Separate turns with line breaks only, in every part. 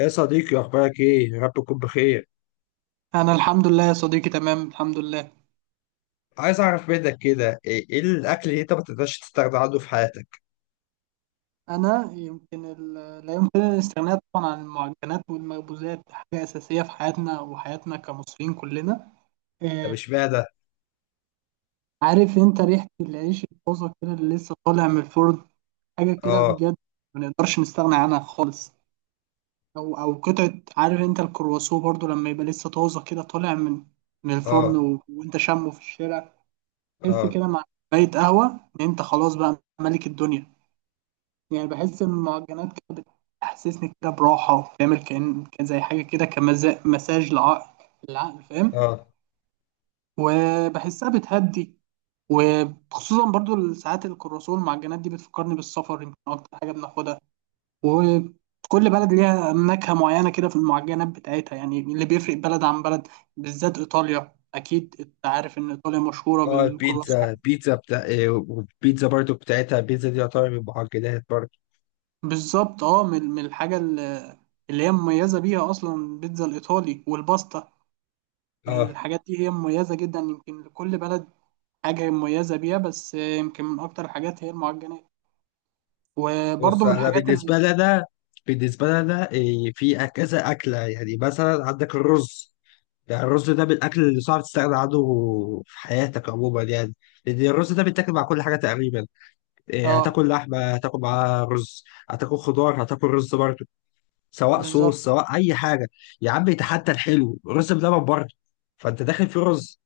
يا صديقي اخبارك ايه؟ يا رب تكون بخير.
انا الحمد لله يا صديقي، تمام الحمد لله.
عايز اعرف منك كده، ايه الاكل اللي انت ما تقدرش تستغنى عنه في حياتك؟
انا يمكن لا يمكن الاستغناء طبعا عن المعجنات والمخبوزات، حاجه اساسيه في حياتنا وحياتنا كمصريين كلنا.
طب
آه.
اشمعنى؟
عارف انت ريحه العيش الطازه كده اللي لسه طالع من الفرن، حاجه كده
اه.
بجد. ما نقدرش نستغنى عنها خالص. او قطعه، عارف انت الكرواسون برضو لما يبقى لسه طازه كده طالع من الفرن
اه
وانت شامه في الشارع. تحس
اه
كده مع كوبايه قهوه ان انت خلاص بقى ملك الدنيا. يعني بحس إن المعجنات كده بتحسسني كده براحة، وبتعمل كأن كان زي حاجة كده كمساج مساج للعقل، العقل فاهم.
اه
وبحسها بتهدي. وخصوصا برضو ساعات الكرواسون والمعجنات دي بتفكرني بالسفر، يمكن أكتر حاجة بناخدها. وكل بلد ليها نكهة معينة كده في المعجنات بتاعتها، يعني اللي بيفرق بلد عن بلد، بالذات إيطاليا. أكيد أنت عارف إن إيطاليا مشهورة
اه البيتزا،
بالكرواسون.
بتاع والبيتزا برضو بتاعتها، البيتزا دي يعتبر من المعجنات برضو.
بالظبط. من الحاجة اللي هي مميزة بيها أصلا، البيتزا الإيطالي والباستا،
اه،
الحاجات دي هي مميزة جدا. يمكن لكل بلد حاجة مميزة بيها، بس يمكن من أكتر الحاجات هي المعجنات.
بص
وبرضه من
انا
الحاجات
بالنسبه لي انا بالنسبه لي انا في كذا اكله. يعني مثلا عندك الرز، يعني الرز ده من الاكل اللي صعب تستغنى عنه في حياتك عموما، يعني لان الرز ده بيتاكل مع كل حاجه تقريبا.
اه،
هتاكل لحمه هتاكل معاها رز، هتاكل خضار هتاكل رز برضه، سواء
بالظبط،
صوص سواء اي حاجه. يا عم حتى الحلو رز بلبن برضه، فانت داخل في رز.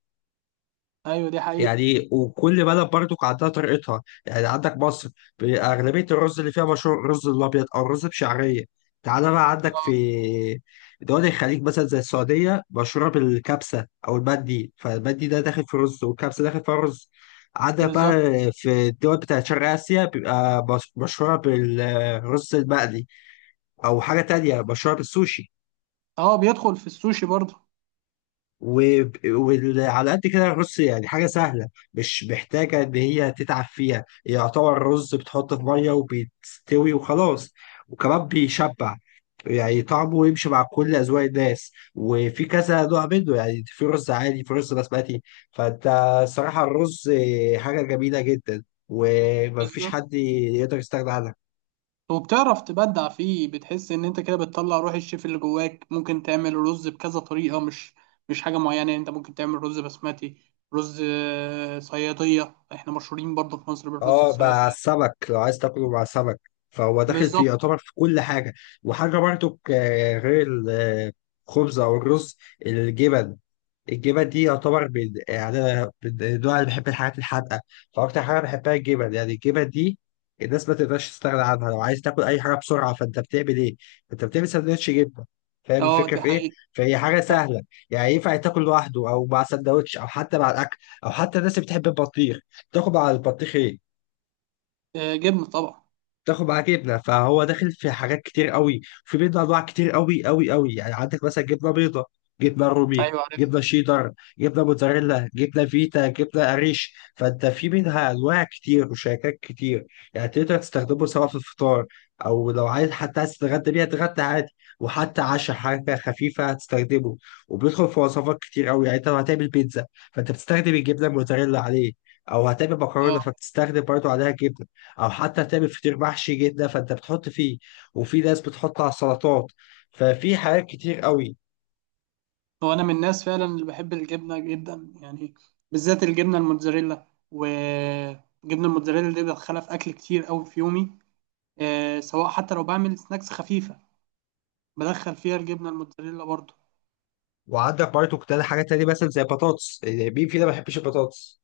أيوه دي حقيقة.
يعني وكل بلد برضو عندها طريقتها، يعني عندك مصر أغلبية الرز اللي فيها مشهور الرز الأبيض أو الرز بشعرية. تعالى بقى عندك
اه،
في دول الخليج مثلا زي السعودية مشهورة بالكبسة أو المندي، فالمندي ده داخل في رز والكبسة داخل في رز. عندك بقى
بالظبط.
في الدول بتاعت شرق آسيا بيبقى مشهورة بالرز المقلي أو حاجة تانية مشهورة بالسوشي.
اه، بيدخل في السوشي برضه.
وعلى قد كده الرز يعني حاجة سهلة، مش محتاجة إن هي تتعب فيها، يعتبر رز بتحطه في مية وبيستوي وخلاص، وكمان بيشبع. يعني طعمه يمشي مع كل أذواق الناس، وفي كذا نوع منه، يعني في رز عادي في رز بسمتي. فأنت صراحة الرز حاجة جميلة جدا، ومفيش
بالظبط.
حد يقدر يستغنى عنها.
وبتعرف تبدع فيه، بتحس إن أنت كده بتطلع روح الشيف اللي جواك، ممكن تعمل رز بكذا طريقة، مش حاجة معينة. يعني أنت ممكن تعمل رز بسمتي، رز صيادية. احنا مشهورين برضه في مصر بالرز
اه، مع
الصيادية.
السمك لو عايز تاكله مع سمك، فهو داخل في
بالظبط.
يعتبر في كل حاجه. وحاجه برضو غير الخبز او الرز، الجبن. الجبن دي يعتبر من، يعني انا من النوع اللي بحب الحاجات الحادقه، فاكتر حاجه بحبها الجبن. يعني الجبن دي الناس ما تقدرش تستغنى عنها. لو عايز تاكل اي حاجه بسرعه، فانت بتعمل ايه؟ انت بتعمل سندوتش جبنه. فاهم
اه
الفكره
دي
في ايه؟
حقيقة.
فهي حاجه
أيوة.
سهله، يعني ينفع تاكل لوحده او مع سندوتش او حتى مع الاكل، او حتى الناس اللي بتحب البطيخ تاكل مع البطيخ ايه؟
آه، جبنة طبعا.
تاخد معاه جبنه. فهو داخل في حاجات كتير قوي، في بيض انواع كتير قوي قوي قوي، يعني عندك مثلا جبنه بيضه، جبنه رومي،
ايوه عارف.
جبنه شيدر، جبنه موتزاريلا، جبنه فيتا، جبنه قريش. فانت في منها انواع كتير وشركات كتير. يعني تقدر تستخدمه سواء في الفطار، او لو عايز حتى عايز تتغدى بيها تتغدى عادي، وحتى عشاء حاجه خفيفه هتستخدمه. وبيدخل في وصفات كتير قوي، يعني انت لو هتعمل بيتزا فانت بتستخدم الجبنه الموتزاريلا عليه، او هتعمل مكرونه
اه.
فبتستخدم برضه عليها جبنه، او حتى تعمل فطير محشي جدا فانت بتحط فيه، وفي ناس بتحط على السلطات. ففي حاجات كتير قوي.
هو انا من الناس فعلا اللي بحب الجبنه جدا، يعني بالذات الجبنه الموتزاريلا. وجبنه الموتزاريلا دي بدخلها في اكل كتير قوي في يومي. سواء حتى لو بعمل سناكس خفيفه، بدخل فيها الجبنه الموتزاريلا برضو.
وعندك برضه كتير حاجات تانية، مثلا زي بطاطس، يعني مين فينا ما بيحبش البطاطس؟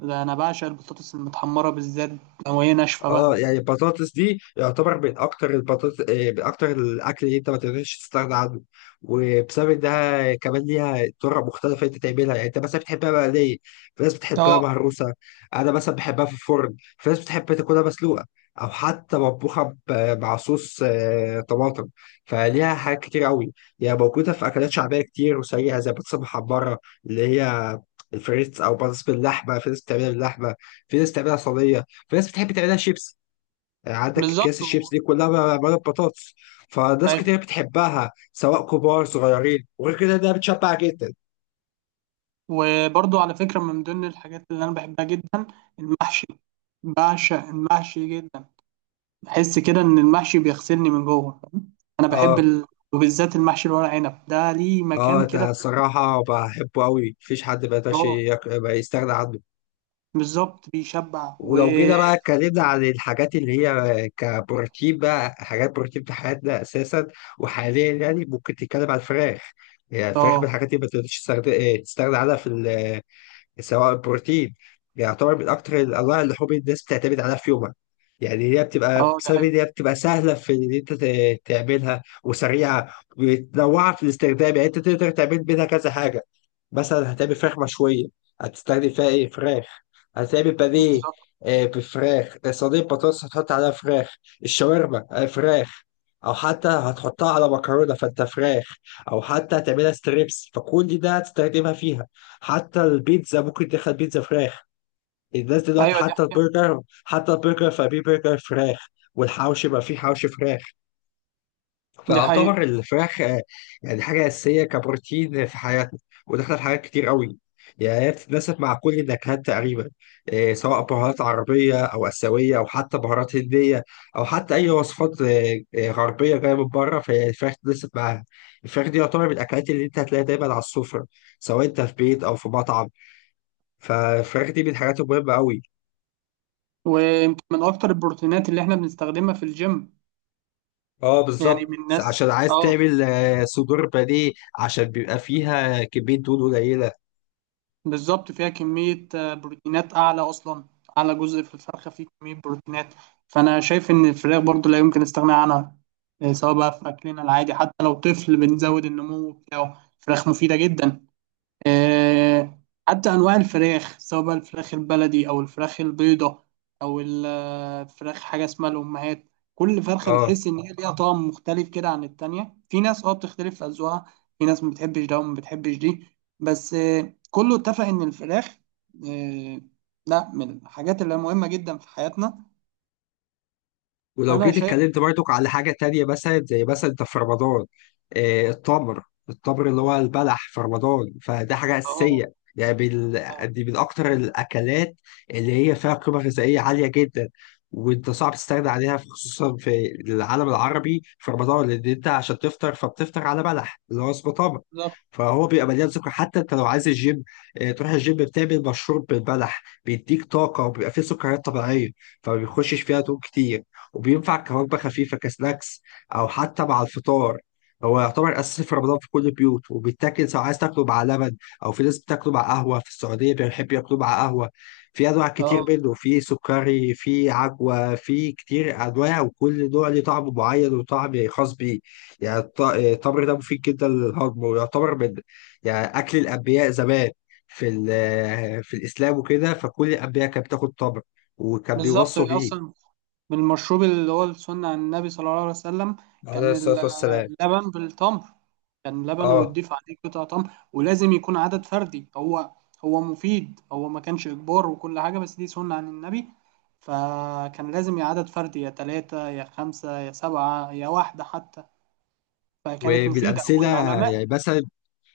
ده انا بعشق البطاطس المتحمره، بالذات لو هي ناشفه بقى.
اه، يعني البطاطس دي يعتبر من اكتر البطاطس من اكتر الاكل اللي انت ما تقدرش تستغنى عنه. وبسبب انها كمان ليها طرق مختلفه انت تعملها، يعني انت مثلا بتحبها مقليه، في ناس بتحبها
اه،
مهروسه، انا مثلا بحبها في الفرن، في ناس بتحب تاكلها مسلوقه، او حتى مطبوخه مع صوص طماطم. فليها حاجات كتير قوي، يعني موجوده في اكلات شعبيه كتير وسريعه زي البطاطس المحمره اللي هي الفريتس، او بطاطس باللحمه، في ناس بتعملها باللحمه، في ناس بتعملها صينيه، في ناس بتحب تعملها شيبس. عندك
بالظبط.
اكياس الشيبس دي كلها معموله ببطاطس. فناس
ايوه.
كتير بتحبها سواء كبار صغيرين، وغير كده ده بتشبع جدا.
وبرضو على فكره، من ضمن الحاجات اللي انا بحبها جدا، المحشي. بعشق المحشي جدا. بحس كده ان المحشي بيغسلني من جوه، فاهم؟ انا بحب
اه.
وبالذات المحشي الورق عنب ده ليه
اه،
مكان
ده
كده في
الصراحه بحبه قوي، مفيش حد ما يقدرش
الفراغ.
ما يستغنى عنه.
بالظبط بيشبع.
ولو جينا بقى اتكلمنا عن الحاجات اللي هي كبروتين بقى، حاجات بروتين في حياتنا اساسا وحاليا، يعني ممكن تتكلم عن الفراخ. يعني الفراخ من
اه،
الحاجات اللي ما تقدرش تستغنى تستغنى عنها في، سواء البروتين، بيعتبر من أكتر الأنواع اللحوم اللي حب الناس بتعتمد عليها في يومها. يعني هي بتبقى
اه، ده
بسبب إن
حقيقي.
هي بتبقى سهلة في إن أنت تعملها، وسريعة ومتنوعة في الاستخدام، يعني أنت تقدر تعمل منها كذا حاجة. مثلا هتعمل فراخ مشوية هتستخدم فيها إيه؟ فراخ. هتعمل بانيه،
بالظبط،
بفراخ. صينية بطاطس هتحط عليها فراخ. الشاورما فراخ. أو حتى هتحطها على مكرونة فأنت فراخ. أو حتى هتعملها ستريبس فكل ده هتستخدمها فيها. حتى البيتزا ممكن تدخل بيتزا فراخ. الناس دلوقتي
ايوه دي
حتى
حقيقة،
البرجر، حتى البرجر فبيه برجر فراخ. والحوش بقى فيه حوش فراخ.
دي حقيقة.
فاعتبر الفراخ يعني حاجة أساسية كبروتين في حياتنا، وداخلة في حاجات كتير قوي. يعني هي بتتناسب مع كل النكهات تقريبا، سواء بهارات عربية أو آسيوية أو حتى بهارات هندية، أو حتى أي وصفات غربية جاية من بره، فهي الفراخ تتناسب معاها. الفراخ دي يعتبر من الأكلات اللي أنت هتلاقيها دايما على السفرة، سواء أنت في بيت أو في مطعم. فالفراخ دي من الحاجات المهمة أوي.
ويمكن من اكتر البروتينات اللي احنا بنستخدمها في الجيم،
اه،
يعني
بالظبط،
من الناس.
عشان عايز
اه،
تعمل صدور بانيه، عشان بيبقى فيها كمية دهون قليلة.
بالظبط. فيها كمية بروتينات أعلى أصلا. أعلى جزء في الفرخة فيه كمية بروتينات. فأنا شايف إن الفراخ برضو لا يمكن استغناء عنها، سواء بقى في أكلنا العادي حتى لو طفل بنزود النمو بتاعه فراخ مفيدة جدا. آه، حتى أنواع الفراخ سواء بقى الفراخ البلدي أو الفراخ البيضة أو الفراخ حاجة اسمها الأمهات. كل فرخة
اه.
بتحس إن هي ليها طعم مختلف كده عن التانية. في ناس بتختلف في أذواقها. في ناس ما بتحبش ده وما بتحبش دي. بس كله اتفق إن الفراخ، آه، لا، من الحاجات اللي مهمة جدا في حياتنا.
ولو
فأنا
جيت
شايف.
اتكلمت برضك على حاجة تانية، مثلا زي مثلا انت في رمضان، التمر، التمر اللي هو البلح في رمضان، فده حاجة
أه.
أساسية.
آه،
دي من أكتر الأكلات اللي هي فيها قيمة غذائية عالية جدا. وانت صعب تستغنى عليها خصوصا في العالم العربي في رمضان، لأن انت عشان تفطر فبتفطر على بلح اللي هو اسمه تمر.
بالظبط.
فهو بيبقى مليان سكر، حتى انت لو عايز الجيم، تروح الجيم بتعمل مشروب بالبلح، بيديك طاقة وبيبقى فيه سكريات طبيعية، فما بيخشش فيها دهون كتير، وبينفع كوجبة خفيفة كسناكس أو حتى مع الفطار. هو يعتبر أساسي في رمضان في كل البيوت، وبيتاكل سواء عايز تاكله مع لبن، أو في ناس بتاكله مع قهوة، في السعودية بيحب ياكلوه مع قهوة. في أنواع كتير
أه،
منه، في سكري في عجوة في كتير أنواع، وكل نوع ليه طعم معين وطعم خاص بيه. يعني التمر ده مفيد جدا للهضم، ويعتبر من، يعني أكل الأنبياء زمان في في الإسلام وكده، فكل الأنبياء كانت بتاكل تمر وكان
بالظبط.
بيوصوا
هي
بيه.
أصلا بالمشروب اللي هو السنة عن النبي صلى الله عليه وسلم،
عليه
كان
الصلاة والسلام.
اللبن بالتمر. كان لبن
اه.
وتضيف عليه قطع تمر، ولازم يكون عدد فردي. هو هو مفيد. هو ما كانش إجبار، وكل حاجة، بس دي سنة عن النبي. فكان لازم يا عدد فردي، يا تلاتة، يا خمسة، يا سبعة، يا واحدة حتى. فكانت مفيدة،
وبالامثله،
والعلماء.
يعني مثلا،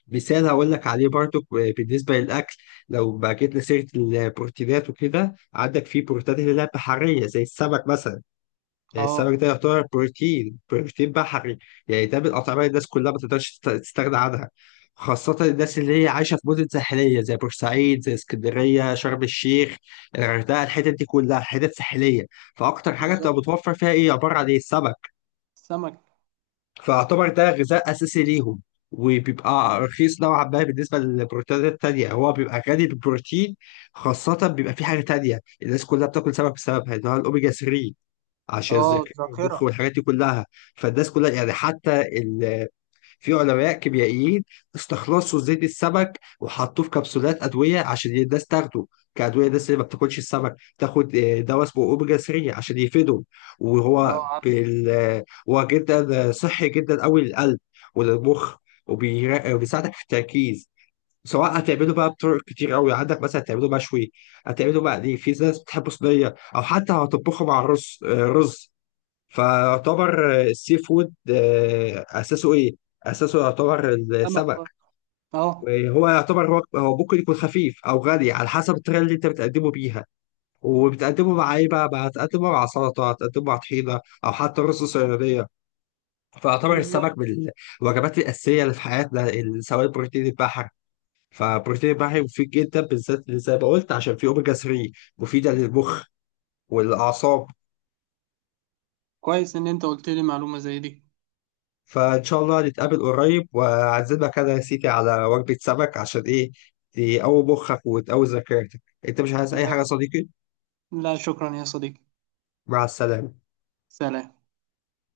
مثال هقول لك عليه برضو بالنسبه للاكل، لو بقى جبنا سيره البروتينات وكده، عندك في بروتينات اللي هي بحريه زي السمك مثلا. يعني السمك ده
اه،
يعتبر بروتين، بحري. يعني ده من الاطعمه اللي الناس كلها ما تقدرش تستغنى عنها، خاصة الناس اللي هي عايشة في مدن ساحلية زي بورسعيد، زي اسكندرية، شرم الشيخ، الغردقة، الحتت دي كلها حتت ساحلية. فأكتر حاجة بتبقى
بالظبط.
متوفر فيها إيه؟ عبارة عن إيه؟ السمك.
السمك.
فاعتبر ده غذاء اساسي ليهم، وبيبقى رخيص نوعا ما بالنسبه للبروتينات التانيه، هو بيبقى غني بالبروتين. خاصه بيبقى في حاجه تانيه الناس كلها بتاكل سمك بسببها اللي هو الاوميجا 3، عشان
اه،
الذاكره والمخ
الذاكرة.
والحاجات دي كلها. فالناس كلها يعني حتى في علماء كيميائيين استخلصوا زيت السمك وحطوه في كبسولات ادويه عشان الناس تاخده كادويه. الناس اللي ما بتاكلش السمك تاخد دواء اسمه اوميجا 3 عشان يفيدهم.
اه،
وهو
عارف.
بال... آه، هو جدا صحي جدا قوي للقلب وللمخ، وبيساعدك في التركيز. سواء هتعمله بقى بطرق كتير قوي، عندك مثلا هتعمله مشوي، هتعمله مقلي، في ناس بتحبه صينيه، او حتى هتطبخه مع الرز رز. فيعتبر السي فود اساسه ايه؟ اساسه يعتبر
السمك
السمك.
برضه. اه،
هو يعتبر هو هو ممكن يكون خفيف او غني على حسب الطريقه اللي انت بتقدمه بيها، وبتقدمه مع ايه بقى؟ بقى هتقدمه مع سلطه، هتقدمه مع طحينه، او حتى رز صياديه. فيعتبر
بالظبط.
السمك من الوجبات الاساسيه اللي في حياتنا، سواء بروتين البحر. فبروتين البحر مفيد جدا، بالذات اللي زي ما قلت عشان فيه اوميجا 3 مفيده للمخ والاعصاب.
كويس إن أنت قلت لي معلومة زي دي.
فإن شاء الله نتقابل قريب وأعزمك أنا يا سيدي على وجبة سمك، عشان إيه؟ تقوي مخك وتقوي ذاكرتك. أنت مش عايز أي حاجة يا صديقي؟
لا، شكرا يا صديقي.
مع السلامة.
سلام.